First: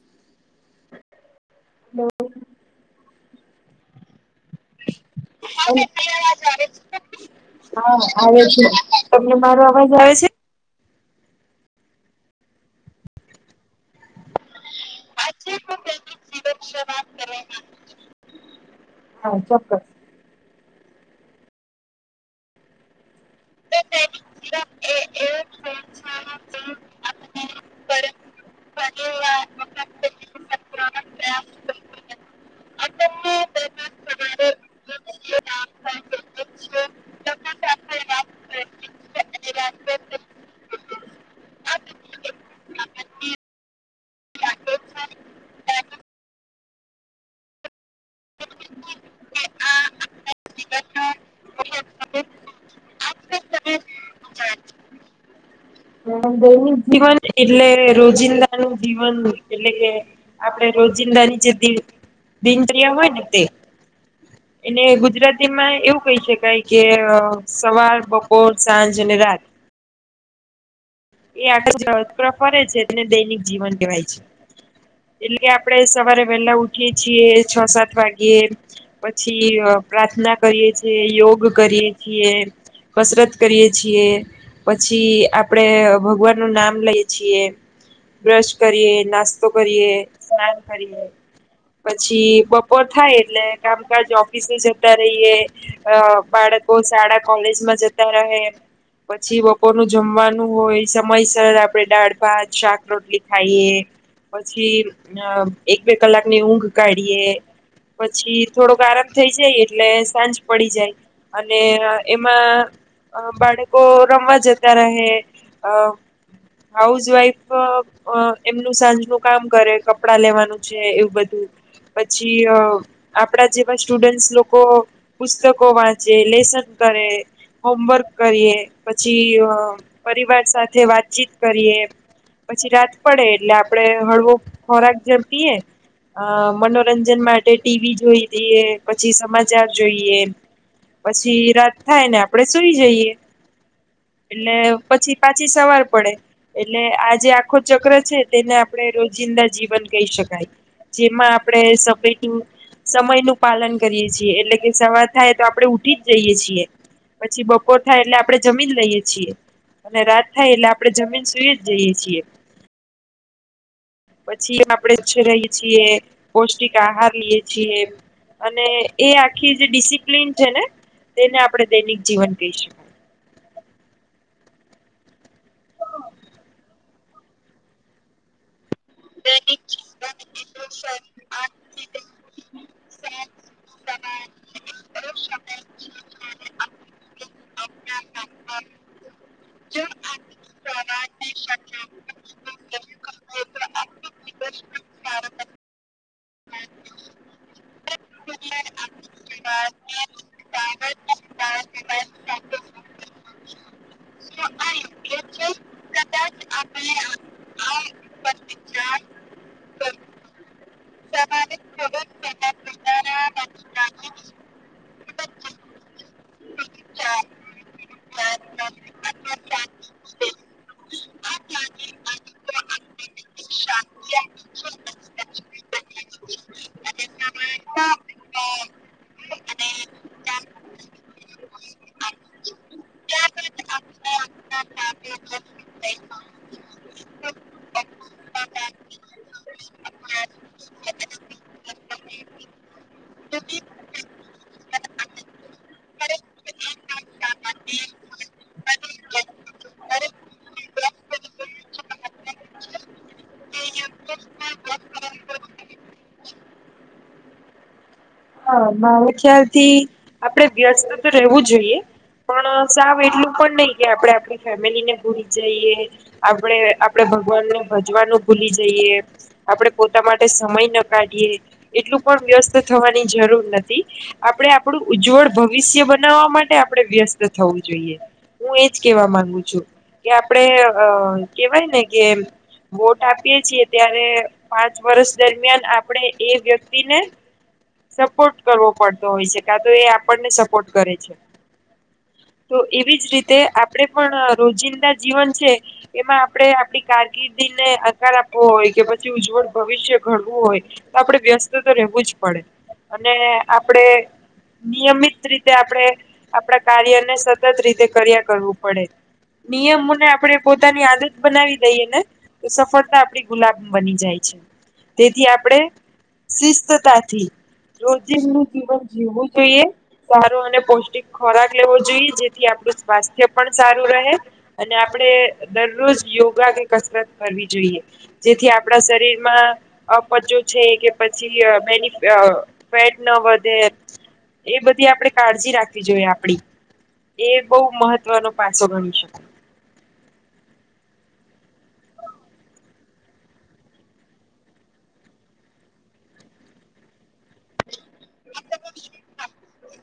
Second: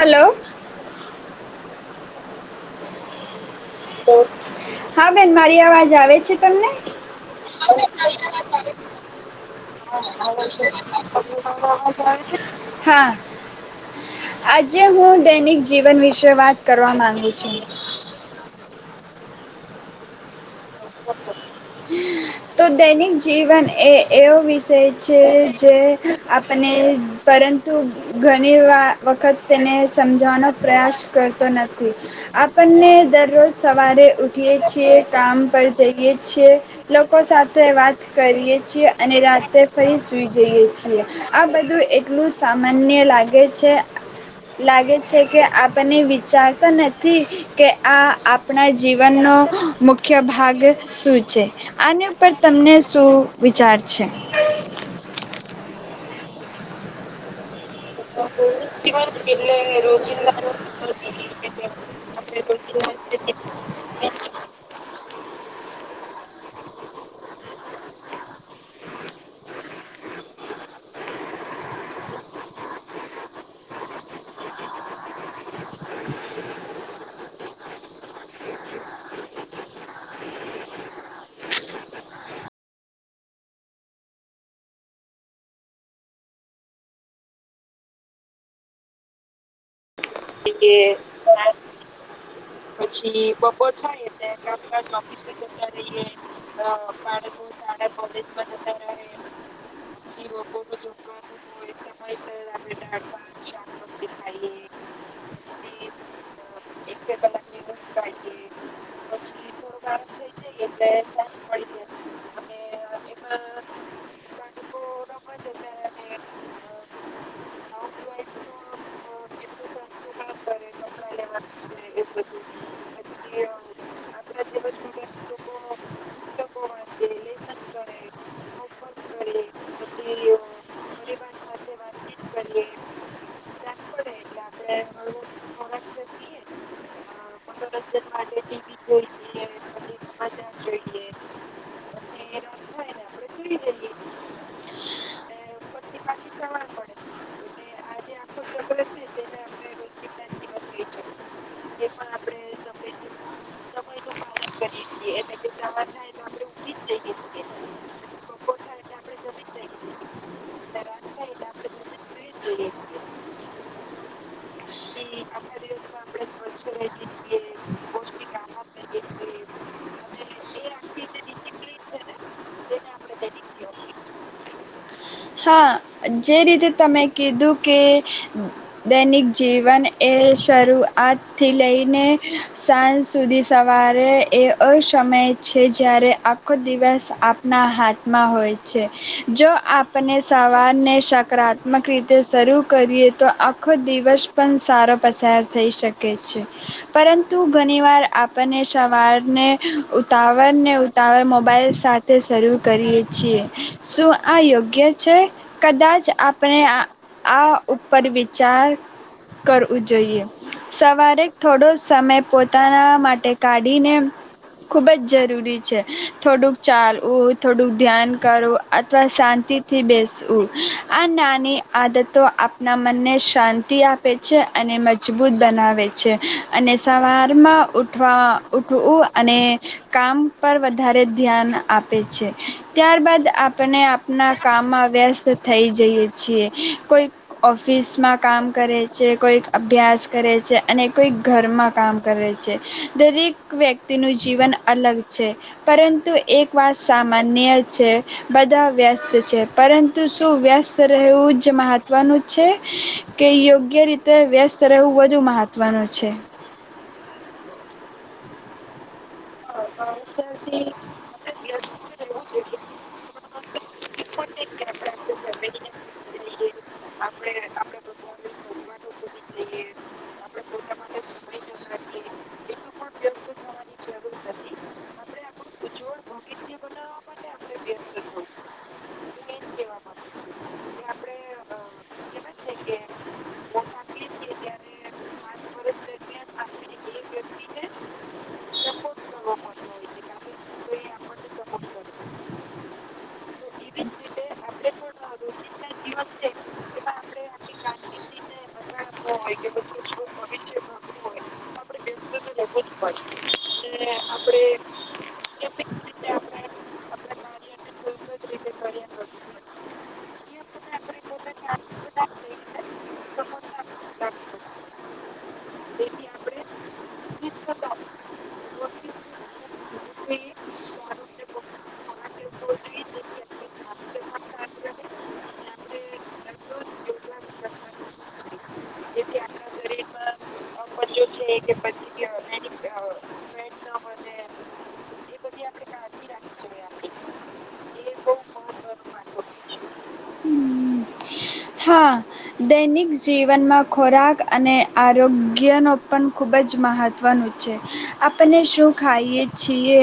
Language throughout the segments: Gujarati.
હલો. [inaudible] હા બેન મારી અવાજ આવે છે તમને. [inaudible] હા આજે હું દૈનિક જીવન વિશે વાત કરવા માંગુ છું. હા ચોક્કસ. તો દૈનિક જીવન એ એવો વિષય છે જે આપને પરંતુ ઘણી વા વખત તેને સમજવાનો પ્રયાસ કરતો નથી. આપણને દરરોજ સવારે ઉઠીએ છીએ કામ પર જઈએ છીએ લોકો સાથે વાત કરીએ છીએ અને રાત્રે ફરી સુઈ જઈએ છીએ આ બધું એટલું સામાન્ય લાગે છે લાગે છે કે આપણને વિચારતા નથી કે આ આપણા જીવનનો મુખ્ય ભાગ શું છે આની ઉપર તમને શું વિચાર છે. દૈનિક જીવન એટલું એટલે રોજિંદાનું જીવન એટલે કે આપણે રોજિંદાની જે દિ દિનચર્યા હોય ને તે એને ગુજરાતીમાં એવું કહી શકાય કે અ સવાર બપોર સાંજ અને રાત એ આગળ જ ફરે છે એને દૈનિક જીવન કહેવાય છે, એટલે આપણે સવારે વહેલા ઉઠીએ છીએ છીએ સાત વાગ્યે પછી અ પ્રાર્થના કરીએ છીએ, યોગ કરીએ છીએ, કસરત કરીએ છીએ પછી આપણેે અ ભગવાનનું નામ લઈએ છીએ બ્રશ કરીએ, નાસ્તો કરીએ સ્નાન કરીએ પછી બપોર થાય એટલે કામકાજ ઓફિસે જતા રહીએ અ બાળકો શાળા કોલેજમાં જતા રહે પછી બપોરનું જમવાનું હોય સમયસર આપણે દાળ, ભાત, શાક, રોટલી ખાઈએ પછી અ એક બે કલાકની ઊંઘ કાઢીએ પછી થોડોક આરામ થઈ જાય એટલે સાંજ પડી જાય અને એમાં અ બાળકો રમવા જતા રહે હાઉસવાઈફ અ એમનું સાંજનું કામ કરે કપડા લેવાનું છે, એવું બધું પછી અ આપણા જેવા સ્ટુડન્ટસ લોકો પુસ્તકો વાંચે લેસન કરે હોમવર્ક કરીએ પછી અ પરિવાર વાતચીત કરીએ પછી રાત પડે એટલે આપડે હળવો ખોરાક ઝડપીએ અ મનોરંજન માટે ટીવી જોઈ દઈએ પછી સમાચાર જોઈએ, પછી રાત થાય ને આપડે સુઈ જઈએ એટલે પછી પાછી સવાર પડે એટલે આ જે આખો ચક્ર છે તેને આપણે રોજિંદા જીવન કહી શકાય, જેમાં આપણે સમયનું-સમયનું પાલન કરીએ છીએ એટલે કે સવાર થાય તો આપણે ઉઠી જ જઈએ છીએ પછી બપોર થાય એટલે આપણે જમી જ લઈએ છીએ. અને રાત થાય એટલે આપણે જમીન સુય જ જઈએ છીએ પછી આપણે [unintelligible] રહી છીએ પૌષ્ટિક આહાર લીએ છીએ અને એ આખી જે ડિસિપ્લિન છે ને તેને આપણે દૈનિક જીવન કહી શકીએ હા જે રીતે તમે કીધું કે દૈનિક જીવન એ શરૂઆતથી લઈને સા સુધી સવારે એ એવો સમય છે જ્યારે આખો દિવસ આપના હાથમાં હોય છે જો આપ આપને સવારને સકારાત્મક રીતે શરૂ કરીએ તો આખો દિવસ પણ સારો પસાર થઈ શકે છે પરંતુ ઘની વાર આપને સવારને ઉતાવરને ઉતાવર મોબાઈલ સાથે શરૂ કરીએ છીએ શું આ યોગ ગ્ય છે કદાચ આપણે આ-આ ઉપર વિચાર કરવું જોઈએ સવારે થોડો સમય પોતાના માટે કાઢીને ખૂબ જ જરૂરી છે થોડુંક ચાલવું, થોડુંક ધ્યાન કરવું અથવા શાંતિ થી બેસવું આ નાની આદતો આપણા મનને શાંતિ આપે છે અને મજબૂત બનાવે છે અને સવારમાં ઉઠવા-ઉઠવું અને કામ પર વધારે ધ્યાન આપે છે ત્યારબાદ આપને આપના કામમાં વ્યસ્ત થઈ જઈએ છીએ કોઈક ઓફિસમાં કામ કરે છે કોઈક અભ્યાસ કરે છે અને કોઈક ઘરમાં કામ કરે છે દરેક વ્યક્તિનું જીવન અલગ છે પરંતુ એક વાત સામાન્ય છે બધા વ્યસ્ત પરંતુ શું વ્યસ્ત રહેવું જ મહત્વનું છે કે યોગ્ય રીતે વ્યસ્ત રહેવું વધુ મહાત્વનું છે. હા મા ખ્યાલથી આપણે વ્યસ્ત તો રહેવું જોઈએ પણ સાવ એટલું પણ નહી કે આપણે આપણી ફેમિલી ને ભૂલી જઈએ આપણે-આપણે ભગવાનને ભજવાનું ભૂલી જઈએ આપણે પોતા માટે સમય ન કાઢીએ એટલું પણ વ્યસ્ત થવાનું જરૂર નથી આપણે આપણું ઉજ્જવળ ભવિષ્ય બનાવવા માટે આપણે વ્યસ્ત થવું જોઈએ, હું એજ કેવા માંગુ છું કે આપણે અ કેવાય ને કે વોટ આપીએ છીએ ત્યારે પાંચ વર્ષ દરમિયાન આપણે એ વ્યક્તિને સપોર્ટ કરવો પડતો હોય છે કા તો એ આપણને સપોર્ટ કરે છે. તો એવી જ રીતે આપણેે પણ રોજિંદા જીવન છે એમાં આપણે આપડી કારકિર્દીને આકાર આપવો હોય કે પછી ઉજ્જવળ ભવિષ્ય ઘડવું હોય તો આપડે વ્યસ્ત તો-તો રહેવું જ પડે અને આપણે નિયમિત રીતે આપણે આપણા કાર્ય સ રીતે કર્યા કરવું પડે નિયમોને આપણે પોતાની આદત બનાવી દઈએ ને તો સફળતા આપણી ગુલાબ બની જાય છે તેથી આપણે શિસ્તતાથી રોજનું જીવન જીવવું જોઈએ સારો અને પૌષ્ટિક ખોરાક લેવો જોઈએ જેથી આપણું સ્વાસ્થ્ય પણ સારું રહે અને આપણે દરરોજ યોગા કે કસરત કરવી જોઈએ જેથી આપણા શરીરમાં અપચો છે કે અ પછી બેનિ અ ફેટ ન વધે એ બધી આપણે કાળજી રાખવી જોઈએ આપળી. એ બહુ મહત્વનો પાસો ગણી શકાય. હા દૈનિક જીવનમાં ખોરાક અને આરોગ્યનો પણ ખૂબ જ મહત્વનું છે આપને શું ખાઈએ છીએ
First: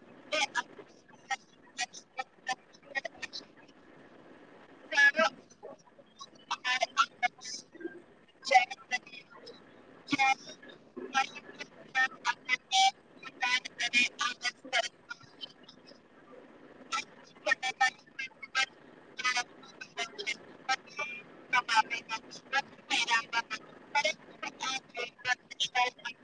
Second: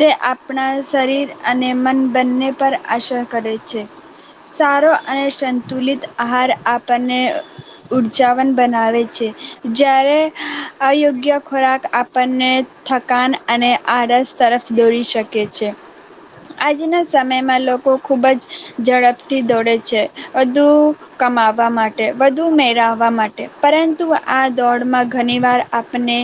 તે આપણા શરીર અને મન બંને પર આસર કરે છે સારો અને સંતુલિત આહાર આપ તને અ ઉર્જાાવન બનાવે છે જ્યારે અયોગ્ય ખોરાક આપણને થકાન અને આળસ તરફ દોરી શકે છે આજના સમયમાં લોકો ખૂબ જ ઝડપથી દોડે છે વધુ કમાવ વા માટે વધુ મેરાવવા માટે. પરંતુ આ દોડમાં ઘણી વાર આપણે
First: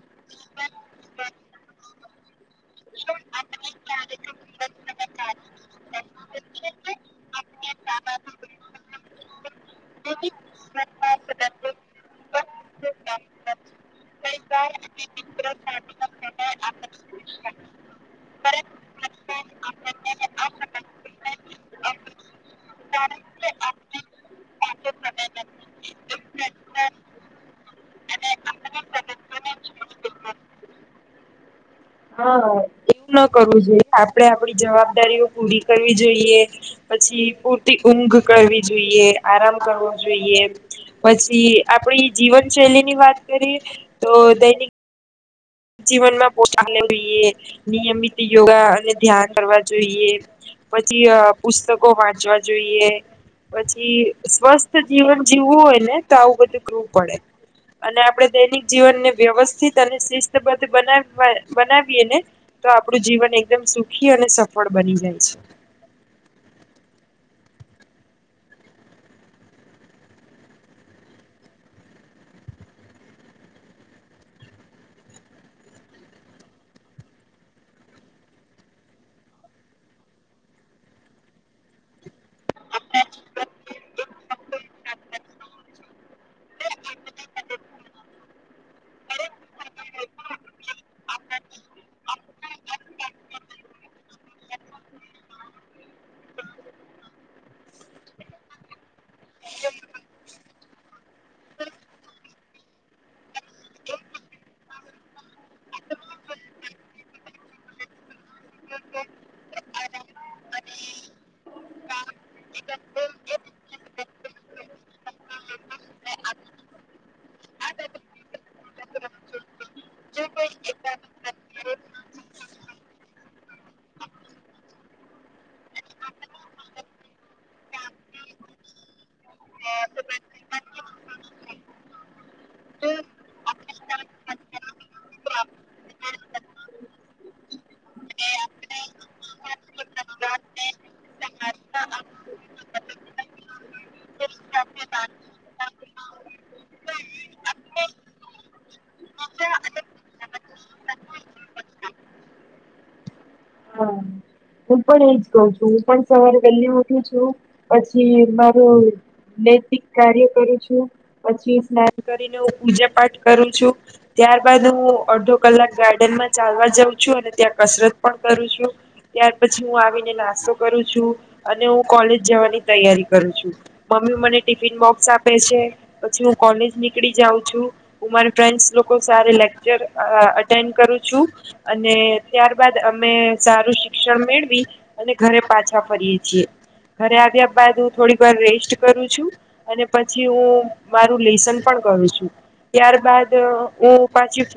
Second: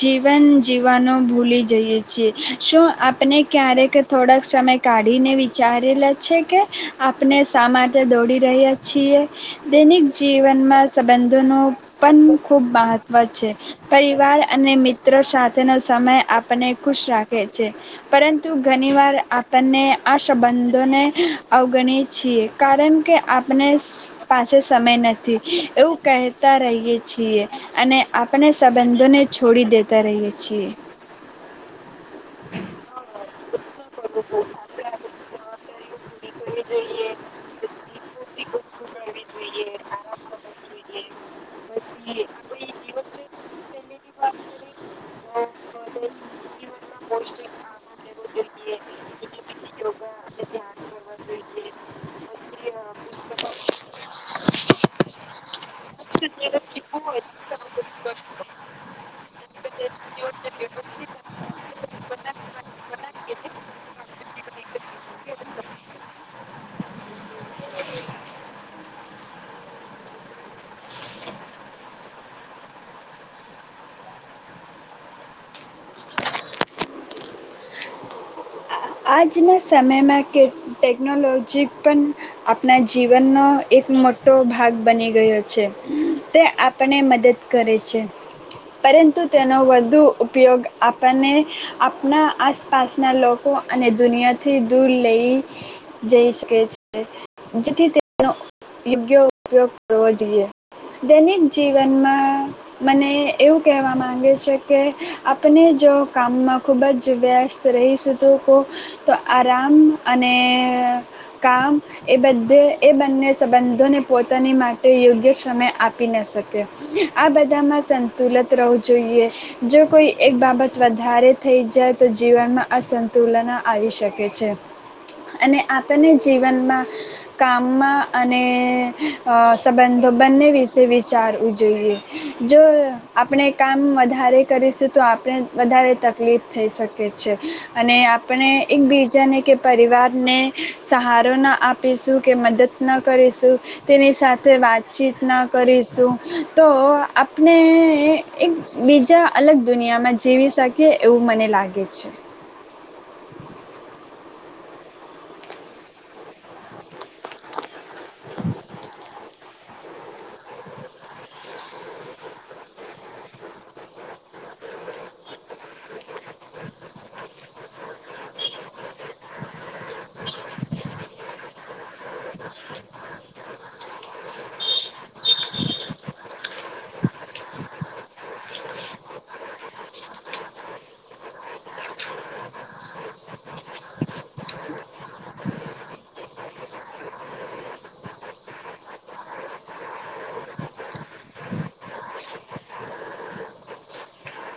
જીવન જી જીવવાનું ભૂલી જઈએ છીએ શું આપણે ક્યારેક થોડાક સમય કાઢીને વિચારેલા છે કે આપણે શા માટે દોડી રહ્યા છીએ? દૈનિક જીવનમાં સંબંધોનું પણ ખૂબ મહત્ત્વ છે પરિવાર અને મિત્રો સાથેનો સમય આપણને ખુશ રાખે છે પરંતુ ઘની વાર આપણને આ સંબંધોને અવગણીએ છીએ કારણ કે આપને પાસે સમય નથી એવું કહેતા રહીએ છીએ અને આપણે સંબંધોને છોડી દેતા રહીએ છીએ. હા એવું ના કરવું જોઈએ આપડે આપડી જવાબદારીઓ પૂરી કરવી જોઈએ પછી પૂરતી ઊંઘ કરવી જોઈએ. આરામ કરવો જોઈએ પછી આપડી જીવનશૈલીની વાત કરીએ તો દૈનિક જીવનમાં [unintelligible] નિયમિત યોગા અને ધ્યાન કરવા જોઈએ પછી પુસ્તકો વાંચવા જોઈએ પછી સ્વસ્થ જીવન જીવવું હોય ને તો આવું બધું કરવું પડે અને આપડે દૈનિક જીવનને વ્યવસ્થિત અને શિ બધુ બનાવ બનાવીએને તો આપડું જીવન એકદમ સુખી અને સફળ બની જાય છે. આજના સમયમાં કે ટેકનોલોજી પન આપના જીવનનો એક મોટ મોટો ભાગ બની ગયો છે તે આપણને મદદ કરે છે પરંતુ તેનો વધુ ઉપયોગ આપણને આપણા આસપાસના લોકો અને દુનિયાથી દૂર લઈ જઈ શકે છે, જેથી તેનો યોગ્ય ઉપયોગ કરવો જોઈએ દૈનિક જીવનમાં મને એવું કહેવા માંગે છે કે આપણે જો કામમાં ખૂબ જ વ્યસ્ત રહીશું તો આરામ અને કામ એ બધે એ બંને સંબંધોને પોતાની માટે યોગ્ય સમય આપી ન શકે આ બધામાં સંતુલિત રહેવું જોઈએ જો કોઈ એક બાબત વધારે થઈ જાય તો જીવનમાં અસંતુ તુલના આવી શકે છે અને આપણને જીવનમાં કામમાં અને સંબંધો બંને વિશે વિચારવું જોઈએ, જો આપણે કામ વધારે કરીશું તો આપણે વધારે તકલીફ થઈ શકે છે. અને આપણે એકબીજાને કે પરિવારને સહારો ના આપીશું, કે મદદ ન કરીશું તેની સાથે વાતચીત ના કરીશું, તો આપણે એક બીજા અલગ દુનિયામાં જીવી શકીએ, એવું મને લાગે છે. હા હું પણ એજ કહું છું, હું પણ સવારે વહેલી ઉઠું છું, પછી મારું નૈતિક કાર્ય કરું છું, પછી સ્નાન કરીને હું પૂજા પાઠ કરું છું, ત્યારબદ હું અડધો કલાક ગાર્ડનમાં ચાલવા જાઉં છું અને ત્યાં કસરત પણ કરું છું. ત્યાર પછી હું આવીને નાસ્તો કરું છું, અને હું કોલેજ જવાની તૈયારી કરું છું, મમ્મી મને ટિફિન બોક્સ આપે છે, પછી હું કોલેજ નીકળી જાઉં છું, હું મારા ફ્રેન્ડ્સ લોકો સારે લેક્ચર અટેન્ડ કરું છું, અને ત્યારબાદ અમે સારું શિક્ષણ મેળવી, અને ઘરે પાછા ફરીયે છીએ, ઘરે આવ્યા બાદ હું થોડીક વાર રેસ્ટ કરું છું, અને પછી હું મારું લેસન પણ કરું છું, ત્યારબદ હું પાછી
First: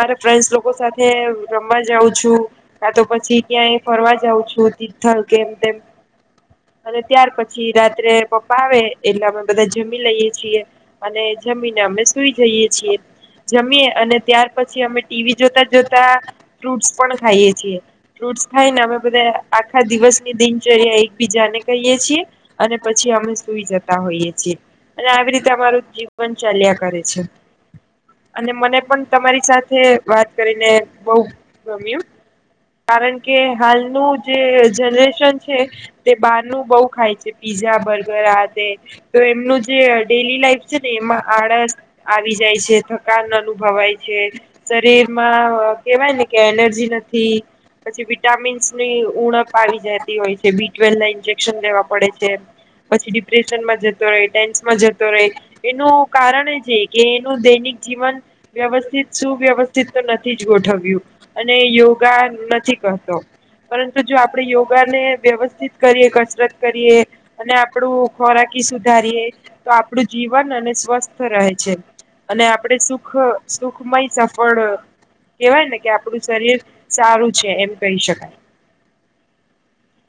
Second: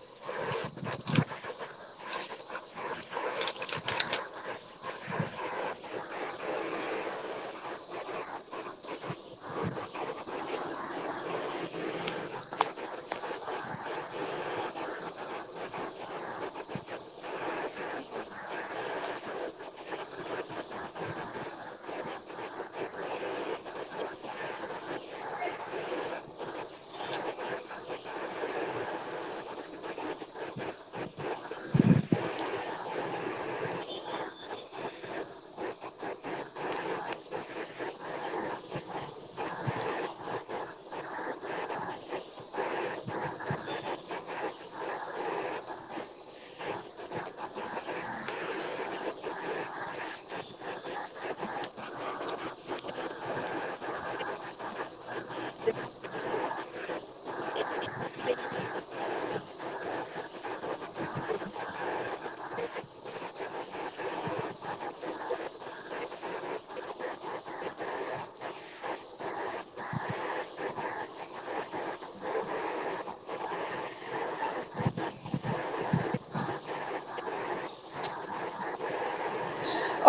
મારા ફ્રેન્ડ્સ લોકો સાથે રમવા જાઉં છું, કાં તો પછી ક્યાંય ફરવા જઉં છું. તિથલ કે એમ તેમ અને ત્યાર પછી રાત્રે પપ્પા આવે એટલે અમે બધા જમી લઈએ છીએ, અને જમીને અમે સુઈ જઈએ છીએ, જમીએ અને ત્યાર પછી અમે ટીવી જોતા, જોતા ફ્રૂટસ પણ ખાઈએ છીએ. ફૂટ ખાઈને અમે બધા આખા દિવસની દિનચર્યા એકબીજાને કહીએ છીએ, અને પછી અમે સુઈ જતા હોઈએ છીએ, અને આવી રીતે અમારું જીવન ચાલ્યા કરે છે, અને મને પણ તમારી સાથે વાત કરીને બહુ ગમ્યું. કારણ કે હાલનું જે જનરેશન છે, તે બહારનું બહુ ખાય છે, પીઝા, બર્ગર આ તે, તો એમનું જે ડેલી લાઈફ છે ને એમાં આળસ આવી જાય છે, થકાન અનુભવાય છે શરીરમાં કેવાય ને કે એનર્જી નથી પછી વિટામિન્સની ઉણપ આવી જતી હોય છે, બી ટ્વેલના ઇન્જેક્શન લેવા પડે છે, પછી ડિપ્રેશનમાં જતો રહે ટેન્સમાં જતો રહે, એનું કારણ જ એ છે કે એનું દૈનિક જીવન વ્યવસ્થિત સુવ્યવસ્થિત તો નથી જ ગોઠવ્યું, અને યોગા નથી કરતો પરંતુ જો આપણે યોગાને વ્યવસ્થિત કરીએ, કસરત કરીએ, અને આપણું થોડું ખોરાકી સુધારીએ, તો આપણું જીવન અને સ્વસ્થ રહે છે, અને આપણે સુખ સુખમય સફળ કેહવાય ને કે આપણું શરીર સારું છે એમ કહી શકાય.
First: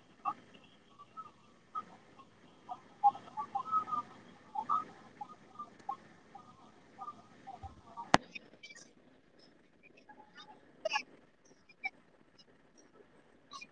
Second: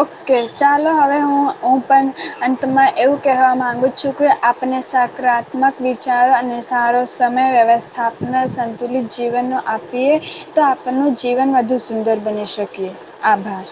ઓકે, ચાલો હવે હું, હું પણ અંતમાં એવું કહેવા માગું છું, કે આપને સકારાત્મક વિચારો અને સારો સમય વ્યવસ્થાપન સંતુલિત જીવનનો આપીએ તો આપણનું જીવન વધુ સુંદર બની શકીએ, આભાર.